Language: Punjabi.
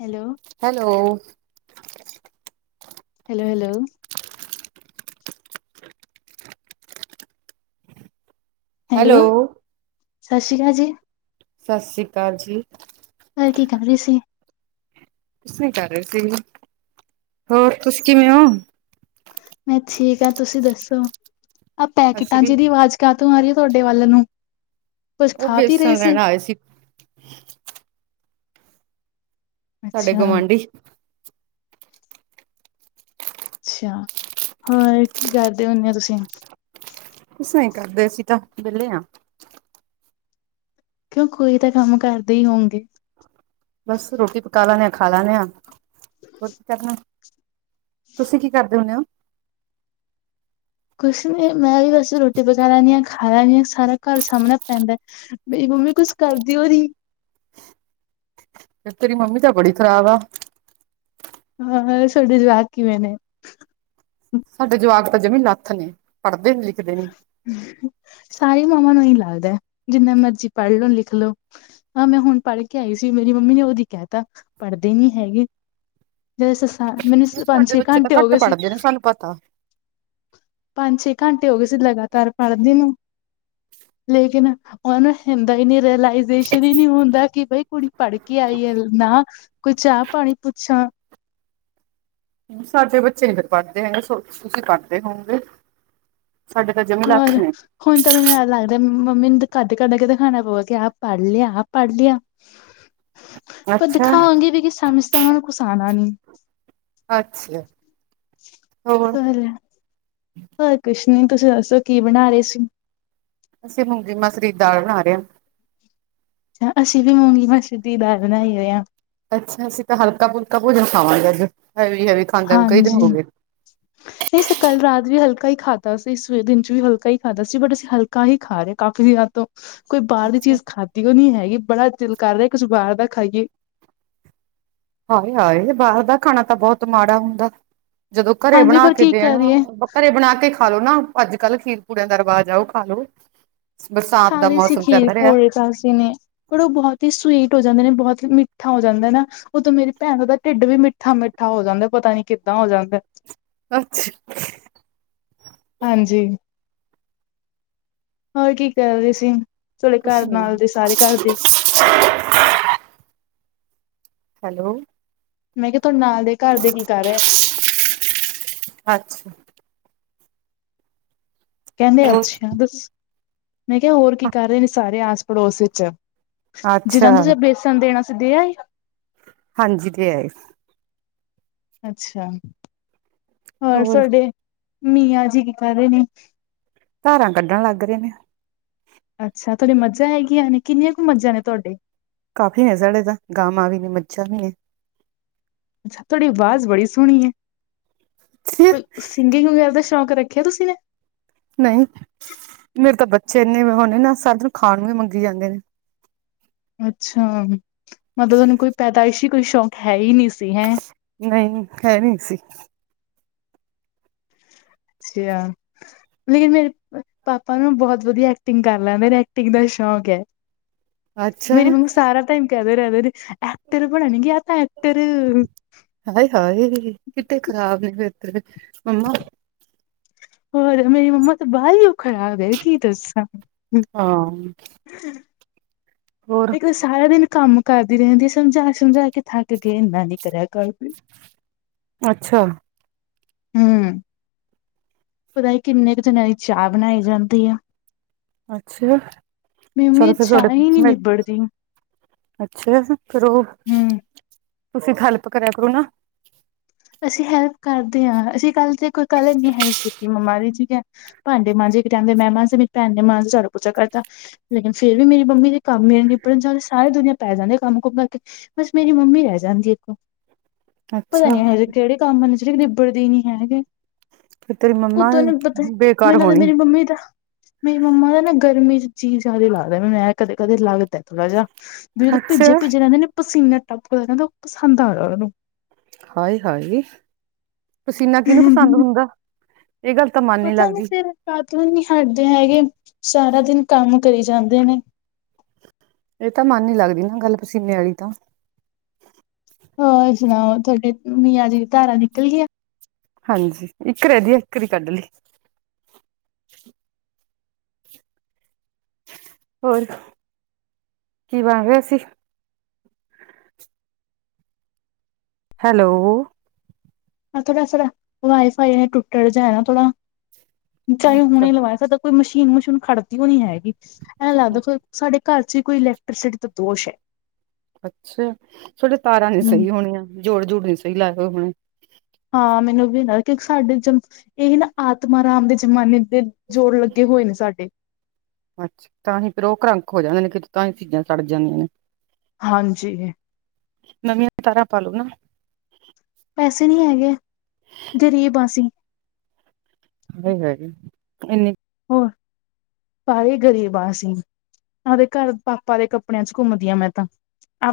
Hello. Hello. Hello hello. Hello ਸਤਿ ਸ਼੍ਰੀ ਅਕਾਲ ਜੀ। ਸਤਿ ਸ਼੍ਰੀ ਅਕਾਲ ਜੀ। ਤੜਕੇ ਖਾਲੀ ਸੀ। ਕੁਛ ਨੀ ਕਰ ਰਹੇ ਸੀ, ਹੋਰ ਤੁਸੀਂ ਕਿਵੇਂ ਹੋ? ਮੈਂ ਠੀਕ ਆ ਤੁਸੀਂ ਦੱਸੋ ਆਹ ਅਸੀਂ ਪੈਕਟਾਂ ਵੀ ਜਿਹਦੀ ਆਵਾਜ਼ ਕਾਤੋਂ ਆ ਰਹੀ ਆ ਤੁਹਾਡੇ ਵੱਲ ਨੂੰ, ਕੁਛ ਉਹ ਖਾ ਪੀ ਰਹੀ ਬੇਸਣ ਸੀ। ਲੈਣ ਆਏ ਸਾਡੇ ਅੱਛਾ, ਗੁਆਂਢੀ ਅੱਛਾ, ਹੋਰ ਕੀ ਕਰਦੇ ਹੁੰਦੇ ਹੋ ਤੁਸੀਂ? ਕੁਸਛ ਨੀ ਕਰਦੇ ਅਸੀਂ ਤਾਂ ਵਿਹਲੇ ਆ। ਕਿਉਂ ਕੋਈ ਤਾਂ ਕੰਮ ਕਰਦੇ ਈ ਹੋਊਗੇ? ਬਸ ਰੋਟੀ ਪਕਾ ਲੈਨੇ ਆ ਖਾ ਲੈਨੇ ਆ ਹੋਰ ਕੀ ਕਰਨਾ। ਤੁਸੀਂ ਕੀ ਕਰਦੇ ਹੁੰਨੇ ਓ। ਕੁੱਛ ਨੀ ਮੈਂ ਵੀ ਬਸ ਰੋਟੀ ਪਕਾ ਲੈਂਨੀ ਹਾਂ, ਖਾ ਹਾਯੇ ਨੀ ਸਾਰਾ ਘਰ ਸਾਮਣਾ ਪੈਂਦਾ, ਮੇਰੀ ਮੰਮੀ ਕੁੱਛ ਕਰਦੀ ਓ ਨੀ। ਫੇਰ ਤੇਰੀ ਮੰਮੀ ਤਾਂ ਬੜੀ ਖਰਾਬ ਆ। ਬਸ ਤੁਹਾਡੇ ਜਵਾਕ ਕਿਵੇਂ ਨੇ? ਸਾਡੇ ਜਵਾਕ ਤਾਂ ਜਵੀ ਲੱਥ ਨੇ, ਪੜ੍ਹਦੇ -ਲਿਖਦੇ ਨੀ। ਸਾਰੀ ਮਾਵਾਂ ਨੂੰ ਐਈ ਲੱਗਦਾ, ਜਿੰਨਾ ਮਰਜੀ ਪੜ੍ਹ ਲੋ ਲਿਖ ਲੋ। ਆ ਮੈਂ ਹੁਣ ਪੜ੍ਹ ਕੇ ਆਈ ਸੀ ਮੇਰੀ ਮੰਮੀ ਨੇ ਓਦੀ ਕੈਤਾ ਪੜ੍ਹਦੇ ਨੀ ਹੈਗੇ। ਜ ਸੱਸਾਂ ਮੈਨੂੰ ਸਾਡੇ ਪੰਜ-ਛੇ ਬੱਚੇ ਤਾਂ ਘੰਟੇ ਘੱਟ ਹੋਗੇ ਸੀ। ਪੜ੍ਹਦੇ ਨੇ ਸਾਨੂੰ ਪਤਾ। ਪੰਜ-ਛੇ ਘੰਟੇ ਹੋਗੇ ਸੀ ਲਗਾਤਾਰ ਪੜ੍ਹਦੀ ਨੂੰ ਲੇਕਿਨ ਓਨਾ ਨੂੰ ਹੁੰਦਾ ਈ ਨੀ ਰਿਲਾਈੇਜੇਸ਼ਨ ਈ ਨੀ ਹੁੰਦਾ ਕੀ ਬਈ ਕੁੜੀ ਪੜ੍ਹ ਕੇ ਆਈ ਐ ਨਾ। ਕੋਈ ਚਾਹ-ਪਾਣੀ ਪੁੱਛਾਂ। ਸਾਡੇ ਬੱਚੇ ਨੀ ਪੜ੍ਹਦੇ ਹੈਗੇ ਸੋ ਤੁਸੀਂ ਪੜ੍ਹਦੇ ਹੋਂਗੇ। ਸਾਡੇ ਤਾਂ ਜਮੀ ਹੋਰ ਲੱਥ ਨੇ। ਹੁਣ ਤਾਂ ਮੈਨੂੰ ਐ ਲੱਗਦਾ, ਮੰਮੀ ਨੂੰ ਕੱਢ-ਕੱਢ ਕੇ ਦਿਖਾਣਾ ਪਊਗਾ ਕਿ ਆ ਪੜ੍ਹ ਲਿਆ ਆ ਪੜ੍ਹ ਲਿਆ। ਪਰ ਅੱਛਾ, ਦਿਖਾਵਾਂਗੇ ਵੀ ਕੀ ਸਮਝ ਤਾਂ ਓਨਾ ਨੂੰ ਕੁੱਛ ਆਣਾ ਨੀ। ਅੱਛਾ। ਹੋਰ ਹੋਰ ਕੁਛ ਨੀ ਤੁਸੀਂ ਦੱਸੋ ਕੀ ਬਣਾ ਰੇ ਸੀ? ਅਸੀਂ ਮੂੰਗੀ-ਮਸਰੀ ਦਾਲ ਬਣਾ ਰਿਆ। ਅਸੀਂ ਵੀ ਮੂੰਗੀ-ਮੱਸਰੀ ਦੀ ਦਾਲ ਬਣਾਈ ਹੋਈ ਆ। ਅੱਛਾ, ਅਸੀਂ ਤਾਂ ਹਲਕਾ- ਫੁਲਕਾ ਭੋਜਨ ਖਾਵਾਂਗੇ ਅਜ ਹੈਵੀ-ਹੈਵੀ ਹਾਂਜੀ। ਨਈ, ਅਸੀਂ ਕੱਲ ਰਾਤ ਵੀ ਹਲਕਾ ਈ ਖਾਦਾ ਸੀ, ਇਸ ਦਿਨ ਚ ਵੀ ਹਲਕਾ ਈ ਖਾਦਾ ਸੀ ਬਟ ਅਸੀਂ ਹਲ ਕਾ ਹੀ ਖਾ ਰੇ ਕਾਫੀ ਦਿਨਾਂ ਤੋਂ। ਕੋਈ ਬਾਰ ਦੀ ਅੱਛਾ ਚੀਜ਼ ਖਾਧੀ ਓ ਨੀ ਹੈਗੀ ਬੜਾ ਦਿਲ ਕਰ ਰਿਆ ਕੁਸ਼ ਬਾਰ ਦਾ ਖਾਈਏ। ਹਾਏ-ਹਾਏ ਬਾਹਰ ਦਾ ਖਾਣਾ ਤਾਂ ਬਹੁਤ ਮਾੜਾ ਹੁੰਦਾ ਜਦੋਂ ਘਰੇ ਹਾਂਜੀ ਬਣਾ ਪਰ ਕੇ ਕੀ ਦੇਣ ਕਰੀਏ ਘਰੇ ਬਣਾ ਕੇ ਖਾ ਲੋ ਨਾ ਅੱਜ-ਕੱਲ੍ਹ ਖੀਰ-ਪੂੜਿਆਂ ਦਾ ਰਿਵਾਜ ਆ, ਉਹ ਖਾ ਲੋੋ। ਖਾ ਲਏ ਸੀ ਖੀਰ-ਪੂੜੇ ਅਸੀਂ ਨੇ। ਪਰ ਉਹ ਬਹੁਤ ਹੀ ਸਵੀਟ ਹੋ ਜਾਂਦੇ ਨੇ ਬਹੁਤ ਹੀ ਮਿੱਠਾ ਹੋ ਜਾਂਦਾ ਨਾ। ਉਦੋਂ ਮੇਰੀ ਭੈਣ ਦਾ ਢਿੱਡ ਵੀ ਮਿੱਠਾ-ਮਿੱਠਾ ਹੋ ਜਾਂਦਾ, ਪਤਾ ਨੀ ਕਿੱਦਾਂ ਹੋ ਜਾਂਦਾ? ਅੱਛਾ। ਹਾਂਜੀ, ਹੋਰ ਕੀ ਕਰ ਰਹੇ ਸੀ? ਤੁਹਾਡੇ ਘਰ ਨਾਲ ਦੇ ਸਾਰੇ ਘਰ ਦੇ। ਸ [unintelligible] ਹੈਲੋ। ਮੈਂ ਕਿਆ ਤੁਹਾਡੇ ਨਾਲ ਦੇ ਘਰ ਦੇ ਕੀ ਕਰ ਰਹੇ? [unintelligible] ਅੱਛਾ। ਕੈਹਂਦੇ ਹੋਰ ਅੱਛਾ, ਦੱਸ ਮੈਂ ਕਿਆ ਹੋਰ ਕੀ ਕਰ ਰੇ ਨੇ ਸਾਰੇ ਆਸ ਪੜੋਸ ਵਿੱਚ? ਅੱਛਾ ਜਿਨਾਂ ਨੂੰ ਤੁਸੀਂ ਅ ਬੇਸਨ ਦੇਣਾ ਸੀ ਦੇ ਆਏ? ਹਾਂਜੀ ਦੇ ਆਏ। ਅੱਛਾ, ਹੋਰ ਸਾਡੇ ਮੀਆਂ ਜੀ ਕਿੱਦਾਂ ਦੇ ਨੇ? ਧਾਰਾਂ ਕੱਢਣ ਲੱਗ ਰਹੇ ਨੇ। ਅੱਛਾ, ਤੁਹਾਡੇ ਮੱਝਾਂ ਹੈਗੀਆਂ ਨੇ ਕਿੰਨੀਆਂ ਕੁ ਮੱਝਾਂ ਨੇ ਤੁਹਾਡੇ? ਕਾਫੀ ਨੇ ਸਾਡੇ ਤਾਂ, ਗਾਵਾਂ ਵੀ ਨੇ ਮੱਝਾਂ ਵੀ ਨੇ। ਤੁਹਾਡੀ ਆਵਾਜ਼ ਬੜੀ ਸੋਹਣੀ ਹੈ, ਕੋਈ ਸਿੰਗਿੰਗ ਵਗੈਰਾ ਦਾ ਸ਼ੌਂਕ ਰੱਖਿਆ ਤੁਸੀਂ ਨੇ! ਨਹੀਂ ਮੇਰੇ ਤਾਂ ਬੱਚੇ ਇੰਨੇ ਹੋਣੇ ਨਾ ਸਾਰੇ ਖਾਣ ਨੂੰ ਵੀ ਮੰਗੀ ਜਾਂਦੇ ਨੇ। ਅੱਛਾ, ਮਤਲਬ ਤੁਹਾਨੂੰ ਕੋਈ ਪੈਦਾਇਸ਼ੀ ਕੋਈ ਸ਼ੌਕ ਹੈ ਹੀ ਨਹੀਂ ਸੀ ਹੈਂ ਨਹੀਂ, ਹੈ ਨਹੀਂ ਸੀ। ਅੱਛਾ, ਲੇਕਿਨ ਮੇਰੇ ਪਾਪਾ ਨੂੰ ਬਹੁਤ ਵਧੀਆ ਐਕਟਿੰਗ ਕਰ ਲੈਂਦੇ ਨੇ ਐਕਟਿੰਗ ਦਾ ਸ਼ੌਕ ਹੈ। ਅੱਛਾ ਮੇਰੀ ਮੰਮਾਂ ਸਾਰਾ ਟਾਈਮ ਕਹਿੰਦੇ ਰਹਿੰਦੇ ਨੇ ਐਕਟਰ ਬਣਨਗੇ ਆਪਾਂ ਐਕਟਰ। ਹਾਏ-ਹਾਏ ਕਿਤੇ ਖ਼ਰਾਬ ਨ ਫਿਰ ਮੰਮਾ ਹੋਰ ਮੇਰੀ ਮੰਮਾ ਤਾਂ ਬਾਹਲੀ ਹੀ ਉਹ ਖਰਾਬ ਹੈ ਕੀ ਦਸਾਂ ਹਾਂ। ਅੱਛ [inaudible] ਹੋਰ ਸਾਰਾ ਦਿਨ ਕੰਮ ਕਰਦੀ ਰਹਿੰਦੀ ਸਮਝਾ ਸਮਝਾ ਕੇ ਥੱਕ ਗਏ ਇੰਨਾ ਨੀ ਕਰਿਆ ਕਰ। [inaudible] ਅੱਛਾ। ਹੂੰ ਪਤਾ ਹੀ ਕਿੰਨੇ ਕੁ ਜਾਣਿਆ ਦੀ ਚਾਹ ਬਣਾਈ ਜਾਂਦੀ ਆ। ਅੱਛਾ ਮੰਮੀ ਚਲੋ ਫਿਰ ਚਾਹ ਹੀ ਨਹੀਂ ਤੁਹਾਡੇ ਨਿਬੜਦੀ ਅੱਛਾ, ਫੇਰ ਉਹ, ਹੂੰ। ਤੁਸੀਂ ਹੈਲਪ ਕਰਿਆ ਕਰੋ ਨਾ। ਅਸੀਂ ਹੈਲਪ ਕਰਦੇ ਹਾਂ, ਅਸੀਂ ਕੱਲ ਤੇ ਕੋਈ ਕੱਲ ਨੀ ਹੈਲਪ ਕੀਤੀ ਮੰਮਾ ਦੀ ਭਾਂਡੇ ਮਾਂਜੇ ਇੱਕ ਟਾਈਮ ਦੇ ਮੈਂ ਮਾਂਜੇ ਮੇਰੀ ਭੈਣ ਨੇ ਮਾਂਜ ਝਾੜੂ ਪੋਚਾ ਕਰ ਤਾ। ਲੇਕਿਨ ਫੇਰ ਵੀ ਮੇਰੀ ਮੰਮੀ ਦੇ ਕੰਮ ਨਹੀਂ ਨਿਬੜਣ ਚ ਆਉਂਦੇ, ਸਾਰੇ ਦੁਨੀਆਂ ਪੈ ਜਾਂਦੀ ਹੈ ਕੰਮ ਕੁਮ ਕਰਕੇ। ਬਸ ਮੇਰੀ ਮੰਮੀ ਰਹਿ ਜਾਂਦੀ ਇੱਕੋ ਪਤਾ ਨੀ ਅੱਛਾ ਇਹੋ ਜਿਹੇ ਕਿਹੜੇ ਕੰਮ ਹਨ ਜਿਹੜੇ ਨਿਬੜਦੇ ਨਹੀਂ ਹੈਗੇ। ਫਿਰ ਤੇਰੀ ਮੰਮਾ ਉਤੋ ਨੂੰ ਪਤਾ, ਬੇਕਾਰ ਮੈਨੂੰ ਲਗਦਾ ਹੋਣੀ ਮੇਰੀ ਮੰਮੀ ਦਾ ਮੇਰੀ ਮੰਮਾ ਦਾ ਨਾ ਗਰਮੀ 'ਚ ਜੀ ਜਿਹਾ ਨੀ ਲੱਗਦਾ ਮੈਂ ਕਦੇ- ਕਦੇ ਲੱਗਦਾ ਥੋੜਾ ਜਿਹਾ ਵੀ ਜਦੋਂ ਅੱਛਾ ਭਿੱਜੇ- ਭਿੱਜੇ ਰਹਿੰਦੇ ਨੇ ਪਸੀਨਾ ਟੱਪਦਾ ਰਹਿੰਦਾ ਉਹ ਪਸੰਦ ਆ ਰਿਹਾ ਉਹਨਾ ਨੂੰ ਹਾਏ- ਹਾਏ ਪਸੀਨਾ ਕਿਹਨੂੰ ਪਸੰਦ ਹੁੰਦਾ, ਇਹ ਗੱਲ ਤਾਂ ਮ ਪਤਾ ਨੀ ਫੇਰ ਕਾਹਤੋਂ ਨੀ ਹਟਦੇ ਹੈਗੇ, ਸਾਰਾ ਦਿਨ ਕੰਮ ਕਰੀ ਜਾਂਦੇ ਨੇ। ਇਹ ਤਾਂ ਮਨ ਨ ਲੱਗਦੀ ਨਾ ਗੱਲ ਪਸੀਨੇ ਵਾਲੀ ਤਾਂ ਹੋਰ ਸੁਣਾਓ ਤੁਹਾਡੇ ਮੀਆਂ ਜੀ ਦੀ ਧਾਰਾ ਨਿਕਲ ਗਈਆ ਹਾਂਜੀ, ਇੱਕ ਰਹਿੰਦੀ ਆ, ਇੱਕ ਦੀ ਕੱਢ ਲਈ ਹੋਰ, ਕੀ ਬਣ ਰਿਹਾ ਸੀ ਹੈਲੋ ਆ ਥੋੜਾ ਸਰ ਵਾਈਫਾਈ ਟੁੱਟਰ ਜਾ ਨਾ ਥੋੜਾ, ਚਾਹੇ ਅੱਛਾ ਹੁਣੇ ਲਵਾ ਸਕਦਾ ਕੋਈ ਮਸ਼ੀਨ ਮਸ਼ੂਨ ਖੜਦੀ ਉਹ ਨੀ ਹੈਗੀ, ਐਂ ਲੱਗਦਾ ਕੋ ਸਾਡੇ ਘਰ ਚ ਹੀ ਕੋਈ ਇਲੈਕਟ੍ਰੀਸਿਟੀ ਦਾ ਦੋਸ਼ ਹੈ ਅੱਛਾ, ਤੁਹਾਡੇ ਤਾਰਾਂ ਨੀ ਹੂੰ ਸਹੀ ਹੋਣੀਆਂ, ਜੋੜ- ਜੋੜ ਨੀ ਸਹੀ ਲਾਏ ਹੋਏ ਹੋਣੇ ਹਾਂ ਮੈਨੂੰ ਵੀ ਲਗਦਾ ਕਿਉਂਕਿ ਸਾਡੇ ਜਮ ਸੀ ਇਹੀ ਨਾ ਆਤਮਾ ਰਾਮ ਦੇ ਜ਼ਮਾਨੇ ਦੇ ਜੋੜ ਲੱਗੇ ਹੋਏ ਨੇ ਸਾਡੇ ਅੱਛਾ, ਤਾਂ ਹੀ ਫੇਰ ਉਹ ਕਰ੍ਰੰਕ ਹੋ ਜਾਂਦੇ ਨੇ ਕਿ ਤਾਂ ਹੀ ਚੀਜ਼ਾਂ ਸੜ ਜਾਂਦੀਆਂ ਨੇ। ਹਾਂਜੀ। ਨਵੀਆਂ ਤਾਰਾ ਪਾਲੋ ਨਾ। ਪੈਸੇ ਨਹੀਂ ਹੈਗੇ, ਗਰੀਬ ਅਸੀਂ। ਹ ਹ ਇਨੀ। ਹੋਰ ਭਾਵੇਂ ਗ਼ਰੀਬ ਆ ਅਸੀ, ਉਹਦੇ ਘਰ ਪਾਪਾ ਦੇ ਕੱਪੜਿਆਂ ਚ ਘੁੰਮਦੀ ਆ ਮੈਂ ਤਾਂ